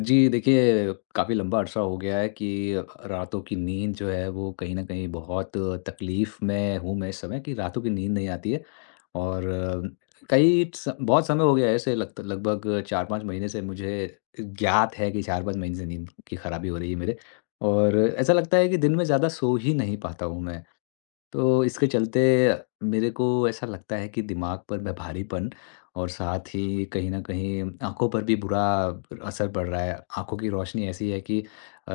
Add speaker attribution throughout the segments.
Speaker 1: जी, देखिए काफ़ी लंबा अरसा हो गया है कि रातों की नींद जो है वो कहीं न कहीं बहुत तकलीफ़ में हूँ मैं इस समय, कि रातों की नींद नहीं आती है। और कई स बहुत समय हो गया है, ऐसे लगत लगभग 4-5 महीने से मुझे ज्ञात है कि 4-5 महीने से नींद की खराबी हो रही है मेरे। और ऐसा लगता है कि दिन में ज़्यादा सो ही नहीं पाता हूँ मैं। तो इसके चलते मेरे को ऐसा लगता है कि दिमाग पर मैं भारीपन और साथ ही कहीं न कहीं आँखों पर भी बुरा असर पड़ रहा है। आँखों की रोशनी ऐसी है कि अ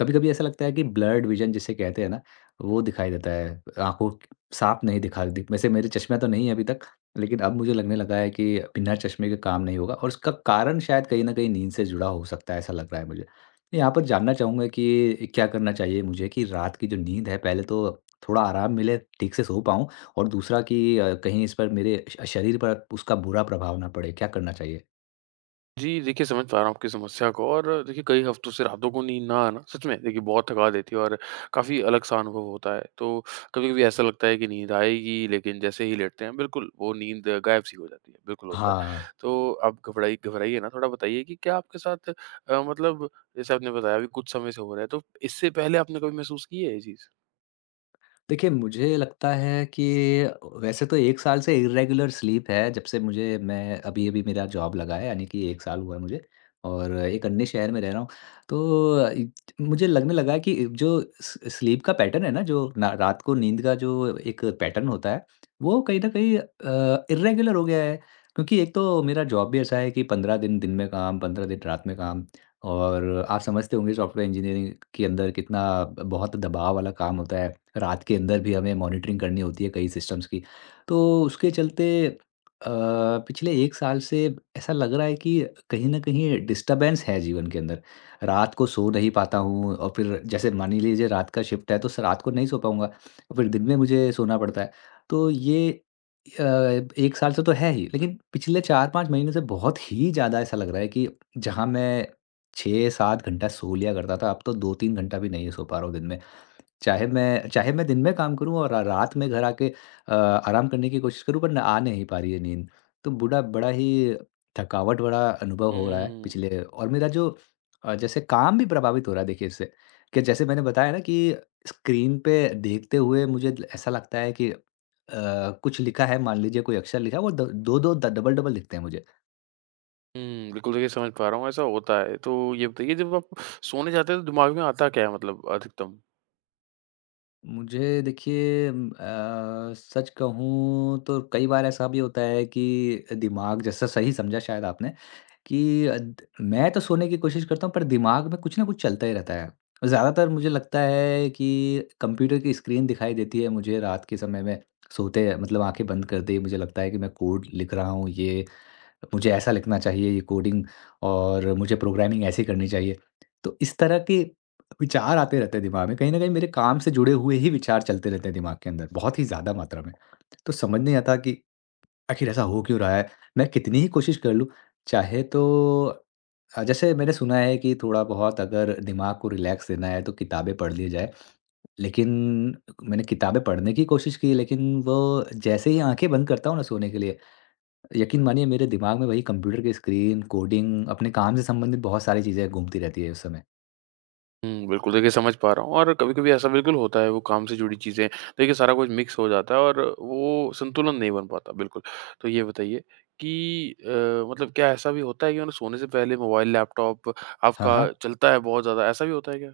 Speaker 1: कभी कभी ऐसा लगता है कि ब्लर्ड विजन जिसे कहते हैं ना, वो दिखाई देता है। आंखों साफ नहीं दिखा दी। वैसे मेरे चश्मा तो नहीं है अभी तक, लेकिन अब मुझे लगने लगा है कि बिना चश्मे के काम नहीं होगा, और उसका कारण शायद कहीं ना कहीं नींद से जुड़ा हो सकता है, ऐसा लग रहा है मुझे। यहाँ पर जानना चाहूंगा कि क्या करना चाहिए मुझे, कि रात की जो नींद है पहले तो थोड़ा आराम मिले, ठीक से सो पाऊँ। और दूसरा कि कहीं इस पर मेरे शरीर पर उसका बुरा प्रभाव ना पड़े, क्या करना चाहिए?
Speaker 2: जी, देखिए समझ पा रहा हूँ आपकी समस्या को। और देखिए, कई हफ्तों से रातों को नींद ना आना सच में देखिए बहुत थका देती है। और काफ़ी अलग-सा अनुभव होता है। तो कभी-कभी ऐसा लगता है कि नींद आएगी, लेकिन जैसे ही लेटते हैं, बिल्कुल वो नींद गायब-सी हो जाती है। बिल्कुल होता है।
Speaker 1: हाँ,
Speaker 2: तो आप घबराइए ना, थोड़ा बताइए कि क्या आपके साथ मतलब, जैसे आपने बताया अभी कुछ समय से हो रहा है, तो इससे पहले आपने कभी महसूस की है ये चीज़?
Speaker 1: देखिए, मुझे लगता है कि वैसे तो 1 साल से इर्रेगुलर स्लीप है, जब से मुझे मैं अभी-अभी मेरा जॉब लगा है, यानी कि 1 साल हुआ है मुझे, और एक अन्य शहर में रह रहा हूँ। तो अ, इ मुझे लगने लगा है कि जो स स्लीप का पैटर्न है ना, जो ना रात को नींद का जो एक पैटर्न होता है, वो कहीं न कहीं इर्रेगुलर हो गया है। क्योंकि एक तो मेरा जॉब भी ऐसा है कि 15 दिन दिन में काम, 15 दिन रात में काम। और आप समझते होंगे सॉफ्टवेयर इंजीनियरिंग के अंदर कितना बहुत दबाव वाला काम होता है। रात के अंदर भी हमें मॉनिटरिंग करनी होती है कई सिस्टम्स की। तो उसके चलते अ, पिछले 1 साल से ऐसा लग रहा है कि कहीं न कहीं डिस्टर्बेंस है जीवन के अंदर। रात को सो नहीं पाता हूँ, और फिर जैसे मान ही लीजिए रात का शिफ्ट है तो स रात को नहीं सो पाऊँगा। फिर दिन में मुझे सोना पड़ता है। तो ये अ, 1 साल से तो है ही, लेकिन पिछले 4-5 महीने से बहुत ही ज़्यादा ऐसा लग रहा है कि जहाँ मैं 6-7 घंटा सो लिया करता था, अब तो 2-3 घंटा भी नहीं सो पा रहा हूँ दिन में। चाहे मैं दिन में काम करूँ और रा रात में घर आके आराम करने की कोशिश करूँ, पर न आ नहीं पा रही है नींद। तो बूढ़ा बड़ा ही थकावट वाला अनुभव हो रहा है
Speaker 2: हुँ।
Speaker 1: पिछले। और मेरा जो जैसे काम भी प्रभावित हो रहा है देखिए इससे, कि जैसे मैंने बताया ना कि स्क्रीन पे देखते हुए मुझे ल ऐसा लगता है कि कुछ लिखा है, मान लीजिए कोई अक्षर लिखा है, वो द 2-2 द डबल-डबल दिखते हैं मुझे।
Speaker 2: हुँ, बिल्कुल देखिए समझ पा रहा हूँ, ऐसा होता है। तो ये बताइए, जब आप सोने जाते हैं तो दिमाग में आता क्या है, मतलब अधिकतम?
Speaker 1: मुझे देखिए सच कहूँ तो कई बार ऐसा भी होता है कि दिमाग जैसा सही समझा शायद आपने, कि अ, द मैं तो सोने की कोशिश करता हूँ पर दिमाग में कुछ न कुछ चलता ही रहता है। ज़्यादातर मुझे लगता है कि कंप्यूटर की स्क्रीन दिखाई देती है मुझे रात के समय में। सोते मतलब आँखें बंद करते ही मुझे लगता है कि मैं कोड लिख रहा हूँ, ये मुझे ऐसा लिखना चाहिए, ये कोडिंग और मुझे प्रोग्रामिंग ऐसी करनी चाहिए। तो इस तरह के विचार आते रहते हैं दिमाग में, कहीं न कहीं मेरे काम से जुड़े हुए ही विचार चलते रहते हैं दिमाग के अंदर, बहुत ही ज़्यादा मात्रा में। तो समझ नहीं आता कि आखिर ऐसा हो क्यों रहा है? मैं कितनी ही कोशिश कर लूँ, चाहे तो जैसे मैंने सुना है कि थोड़ा बहुत अगर दिमाग को रिलैक्स देना है तो किताबें पढ़ ली जाए, लेकिन मैंने किताबें पढ़ने की कोशिश की, लेकिन वो, जैसे ही आँखें बंद करता हूँ ना सोने के लिए, यकीन मानिए मेरे दिमाग में वही कंप्यूटर की स्क्रीन, कोडिंग, अपने काम से संबंधित बहुत सारी चीज़ें घूमती रहती है उस समय।
Speaker 2: हुँ, बिल्कुल, देखिए समझ पा रहा हूँ। और कभी-कभी ऐसा बिल्कुल होता है, वो काम से जुड़ी चीज़ें, देखिए सारा कुछ मिक्स हो जाता है और वो संतुलन नहीं बन पाता, बिल्कुल। तो ये बताइए कि मतलब, क्या ऐसा भी होता है कि, मतलब, सोने से पहले मोबाइल, लैपटॉप
Speaker 1: हाँ,
Speaker 2: आपका
Speaker 1: हाँ।
Speaker 2: चलता है बहुत ज़्यादा, ऐसा भी होता है क्या?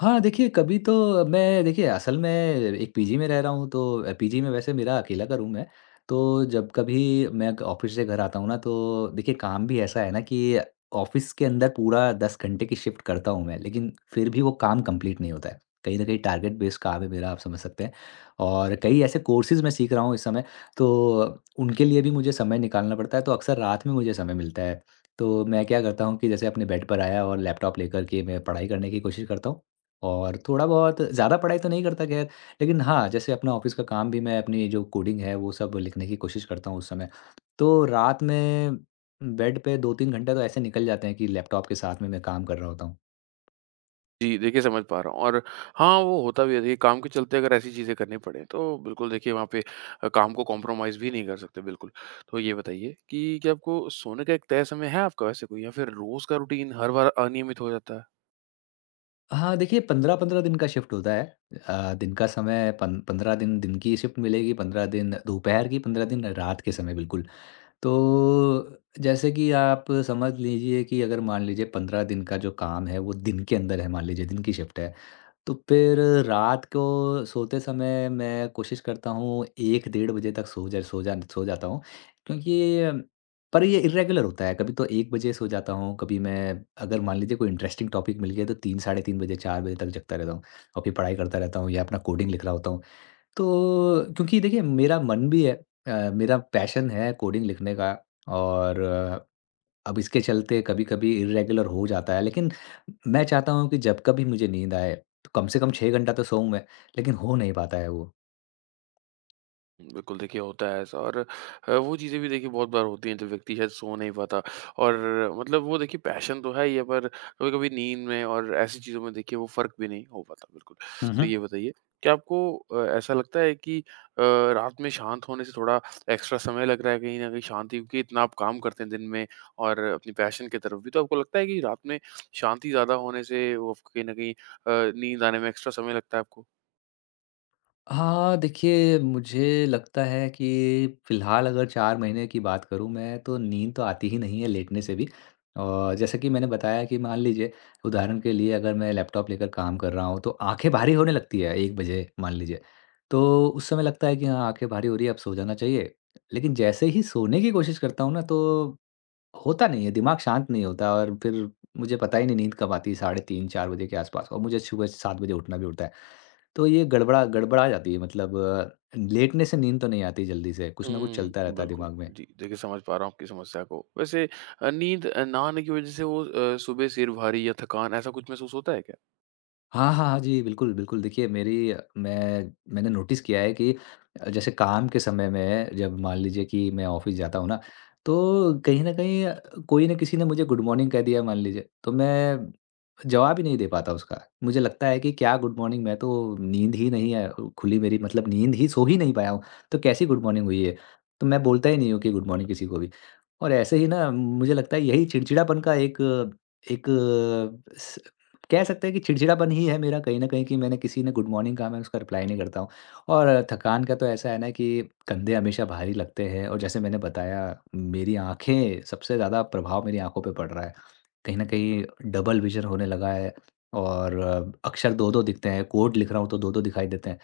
Speaker 1: हाँ, देखिए कभी तो मैं देखिए असल में एक पीजी में रह रहा हूँ, तो पीजी में वैसे मेरा अकेला का रूम है। तो जब कभी मैं क ऑफ़िस से घर आता हूँ ना, तो देखिए काम भी ऐसा है ना कि ऑफ़िस के अंदर पूरा 10 घंटे की शिफ्ट करता हूँ मैं, लेकिन फिर भी वो काम कंप्लीट नहीं होता है। कहीं न कहीं टारगेट बेस्ड काम है मेरा, आप समझ सकते हैं। और कई ऐसे कोर्सेज़ मैं सीख रहा हूँ इस समय, तो उनके लिए भी मुझे समय निकालना पड़ता है, तो अक्सर रात में मुझे समय मिलता है। तो मैं क्या करता हूँ कि जैसे अपने बेड पर आया और लैपटॉप लेकर के मैं पढ़ाई करने की कोशिश करता हूँ। और थोड़ा बहुत ज़्यादा पढ़ाई तो नहीं करता खैर, लेकिन हाँ, जैसे अपना ऑफ़िस का काम भी मैं अपनी जो कोडिंग है वो सब लिखने की कोशिश करता हूँ उस समय। तो रात में बेड पे 2-3 घंटे तो ऐसे निकल जाते हैं कि लैपटॉप के साथ में मैं काम कर रहा होता हूँ।
Speaker 2: जी, देखिए समझ पा रहा हूँ। और हाँ, वो होता भी है, देखिए काम के चलते अगर ऐसी चीज़ें करनी पड़े, तो बिल्कुल देखिए वहाँ पे काम को कॉम्प्रोमाइज़ भी नहीं कर सकते, बिल्कुल। तो ये बताइए कि क्या आपको सोने का एक तय समय है आपका वैसे कोई, या फिर रोज़ का रूटीन हर बार अनियमित हो जाता है?
Speaker 1: हाँ, देखिए 15-15 दिन का शिफ्ट होता है। दिन का समय पन 15 दिन दिन की शिफ्ट मिलेगी, 15 दिन दोपहर की, 15 दिन रात के समय, बिल्कुल। तो जैसे कि आप समझ लीजिए कि अगर मान लीजिए 15 दिन का जो काम है वो दिन के अंदर है, मान लीजिए दिन की शिफ्ट है। तो फिर रात को सोते समय मैं कोशिश करता हूँ 1 डेढ़ बजे तक सो जाता हूँ, क्योंकि, पर ये इर्रेगुलर होता है। कभी तो 1 बजे सो जाता हूँ, कभी मैं अगर मान लीजिए कोई इंटरेस्टिंग टॉपिक मिल गया तो 3 साढ़े 3 बजे 4 बजे तक जगता रहता हूँ और फिर पढ़ाई करता रहता हूँ या अपना कोडिंग लिख रहा होता हूँ। तो क्योंकि देखिए मेरा मन भी है, मेरा पैशन है कोडिंग लिखने का। और अब इसके चलते कभी-कभी इर्रेगुलर हो जाता है, लेकिन मैं चाहता हूँ कि जब कभी मुझे नींद आए, तो कम से कम 6 घंटा तो सोऊँ मैं, लेकिन हो नहीं पाता है वो।
Speaker 2: बिल्कुल, देखिए होता है ऐसा। और वो चीज़ें भी देखिए बहुत बार होती हैं, जब व्यक्ति शायद सो नहीं पाता। और मतलब वो देखिए पैशन तो है ही है, पर कभी-कभी नींद में और ऐसी चीज़ों में देखिए वो फ़र्क भी नहीं हो पाता, बिल्कुल। तो ये बताइए कि आपको ऐसा लगता है कि रात में शांत होने से थोड़ा एक्स्ट्रा समय लग रहा है, कहीं न कहीं शांति, क्योंकि इतना आप काम करते हैं दिन में और अपनी पैशन की तरफ भी, तो आपको लगता है कि रात में शांति ज़्यादा होने से वो आपको कहीं न कहीं नींद आने में एक्स्ट्रा समय लगता है आपको?
Speaker 1: हाँ, देखिए मुझे लगता है कि फ़िलहाल अगर 4 महीने की बात करूँ मैं, तो नींद तो आती ही नहीं है लेटने से भी। और जैसा कि मैंने बताया कि मान लीजिए उदाहरण के लिए अगर मैं लैपटॉप लेकर काम कर रहा हूँ तो आँखें भारी होने लगती है 1 बजे मान लीजिए। तो उस समय लगता है कि हाँ, आँखें भारी हो रही है, अब सो जाना चाहिए। लेकिन जैसे ही सोने की कोशिश करता हूँ ना तो होता नहीं है, दिमाग शांत नहीं होता और फिर मुझे पता ही नहीं नींद कब आती है, साढ़े 3-4 बजे के आसपास, और मुझे सुबह 7 बजे उठना भी होता है। तो ये गड़बड़ा गड़बड़ा जाती है, मतलब लेटने से नींद तो नहीं आती जल्दी से, कुछ ना कुछ चलता
Speaker 2: हुँ,
Speaker 1: रहता है
Speaker 2: बिल्कुल।
Speaker 1: दिमाग में।
Speaker 2: जी, देखिए समझ पा रहा हूँ आपकी समस्या को। वैसे नींद ना आने की वज़ह से वो सुबह सिर भारी या थकान, ऐसा कुछ महसूस होता है क्या?
Speaker 1: हाँ, हाँ, हाँ। जी, बिल्कुल, बिल्कुल। देखिए मेरी मैंने नोटिस किया है कि जैसे काम के समय में जब मान लीजिए कि मैं ऑफ़िस जाता हूँ ना, तो कहीं न कहीं कोई ना किसी ने मुझे गुड मॉर्निंग कह दिया मान लीजिए, तो मैं जवाब ही नहीं दे पाता उसका। मुझे लगता है कि क्या गुड मॉर्निंग, मैं तो नींद ही नहीं है, खुली मेरी, मतलब नींद ही सो ही नहीं पाया हूँ, तो कैसी गुड मॉर्निंग हुई है? तो मैं बोलता ही नहीं हूँ कि गुड मॉर्निंग किसी को भी। और ऐसे ही ना मुझे लगता है यही चिड़चिड़ापन का एक एक स कह सकते हैं कि चिड़चिड़ापन ही है मेरा कहीं न कहीं, कि मैंने किसी ने गुड मॉर्निंग कहा मैं उसका रिप्लाई नहीं करता हूँ। और थकान का तो ऐसा है ना कि कंधे हमेशा भारी लगते हैं, और जैसे मैंने बताया मेरी आँखें, सबसे ज़्यादा प्रभाव मेरी आँखों पे पड़ रहा है। कहीं न कहीं डबल विज़न होने लगा है, और अक्षर 2-2 दिखते हैं, कोड लिख रहा हूँ तो 2-2 दिखाई देते हैं।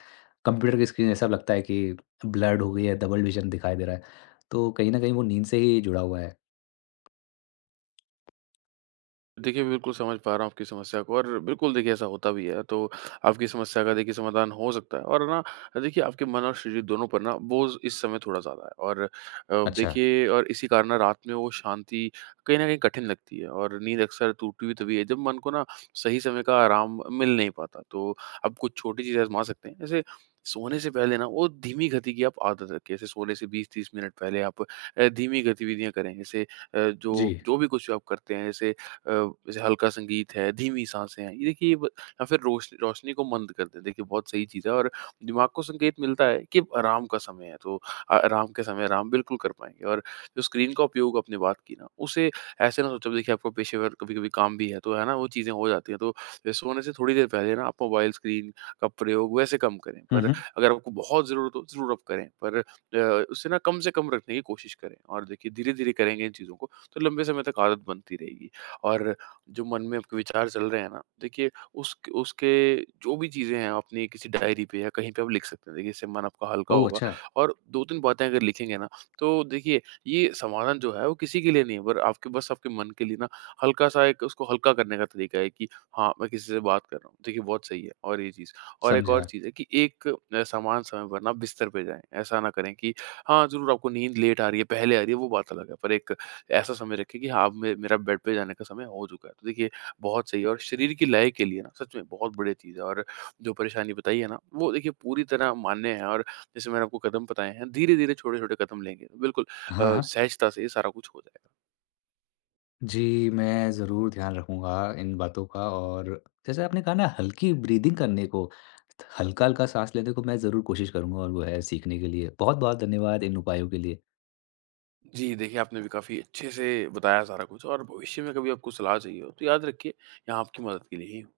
Speaker 1: कंप्यूटर की स्क्रीन ऐसा लगता है कि ब्लर्ड हो गई है, डबल विज़न दिखाई दे रहा है। तो कहीं न कहीं वो नींद से ही जुड़ा हुआ है।
Speaker 2: देखिए, बिल्कुल समझ पा रहा हूँ आपकी समस्या को, और बिल्कुल देखिए ऐसा होता भी है। तो आपकी समस्या का देखिए समाधान हो सकता है, और ना देखिए आपके मन और शरीर दोनों पर ना बोझ इस समय थोड़ा ज़्यादा है, और
Speaker 1: अच्छा,
Speaker 2: देखिए, और इसी कारण ना रात में वो शांति कहीं न कहीं कठिन लगती है, और नींद अक्सर टूटी हुई तभी है जब मन को ना सही समय का आराम मिल नहीं पाता। तो आप कुछ छोटी चीज़ें आज़मा सकते हैं। जैसे सोने से पहले ना वो धीमी गति की आप आदत रखें। जैसे सोने से 20-30 मिनट पहले आप धीमी गतिविधियाँ करें। जैसे
Speaker 1: जी।
Speaker 2: जो जो भी कुछ आप करते हैं, अ, जैसे हल्का संगीत है, धीमी साँसें हैं, ये देखिए, ये ब या फिर रोशनी को मंद कर दें, देखिए बहुत सही चीज़ है, और दिमाग को संकेत मिलता है कि अब आराम का समय है, तो आराम के समय आराम बिल्कुल कर पाएँगे। और जो स्क्रीन का उपयोग आपने बात की ना, उसे ऐसे ना सोचो देखिए, आपको पेशेवर कभी-कभी काम भी है, तो है ना, वो चीज़ें हो जाती हैं, तो सोने से थोड़ी देर पहले ना आप मोबाइल स्क्रीन का प्रयोग वैसे कम करें,
Speaker 1: हुँ,
Speaker 2: पर
Speaker 1: हुँ।
Speaker 2: अगर आपको बहुत ज़रूरत हो, ज़रूर आप करें, पर उसे ना कम से कम रखने की कोशिश करें, और देखिए धीरे-धीरे करेंगे इन चीज़ों को, तो लंबे समय तक आदत बनती रहेगी। और जो मन में आपके विचार चल रहे हैं ना, देखिए उस उसके जो भी चीज़ें हैं अपनी किसी डायरी पे या कहीं पे आप लिख सकते हैं। देखिए इससे मन आपका हल्का
Speaker 1: ओह!
Speaker 2: होगा,
Speaker 1: अच्छा,
Speaker 2: और 2-3 बातें अगर लिखेंगे ना, तो देखिए ये समाधान जो है वो किसी के लिए नहीं है, पर आपके, बस आपके मन के लिए ना हल्का-सा, एक उसको हल्का करने का तरीका है कि हाँ, मैं किसी से बात कर रहा हूँ। देखिए बहुत सही है, और ये चीज़। और एक और
Speaker 1: समझा।
Speaker 2: चीज़ है कि एक समान समय पर ना बिस्तर पे जाएँ। ऐसा ना करें कि हाँ, ज़रूर आपको नींद लेट आ रही है, पहले आ रही है, वो बात अलग है, पर एक ऐसा समय रखें कि हाँ, अब मे मेरा बेड पे जाने का समय हो चुका है। तो देखिए बहुत सही है, और शरीर की लय के लिए ना सच में बहुत बढ़िया चीज़ है, और जो परेशानी बताई है ना वो देखिए पूरी तरह मान्य है, और जैसे मैंने आपको कदम बताए हैं, धीरे-धीरे छोटे-छोटे कदम लेंगे तो बिल्कुल
Speaker 1: हाँ, हाँ।
Speaker 2: सहजता से ये सारा कुछ हो जाएगा।
Speaker 1: जी, मैं ज़रूर ध्यान रखूँगा इन बातों का। और जैसे आपने कहा ना हल्की ब्रीदिंग करने को, हल्का-हल्का साँस लेने को, मैं ज़रूर कोशिश करूँगा और वो है सीखने के लिए। बहुत-बहुत धन्यवाद इन उपायों के लिए।
Speaker 2: जी, देखिए आपने भी काफ़ी अच्छे से बताया सारा कुछ, और भविष्य में कभी आपको सलाह चाहिए हो तो याद रखिए, यहाँ आपकी मदद के लिए ही हूँ।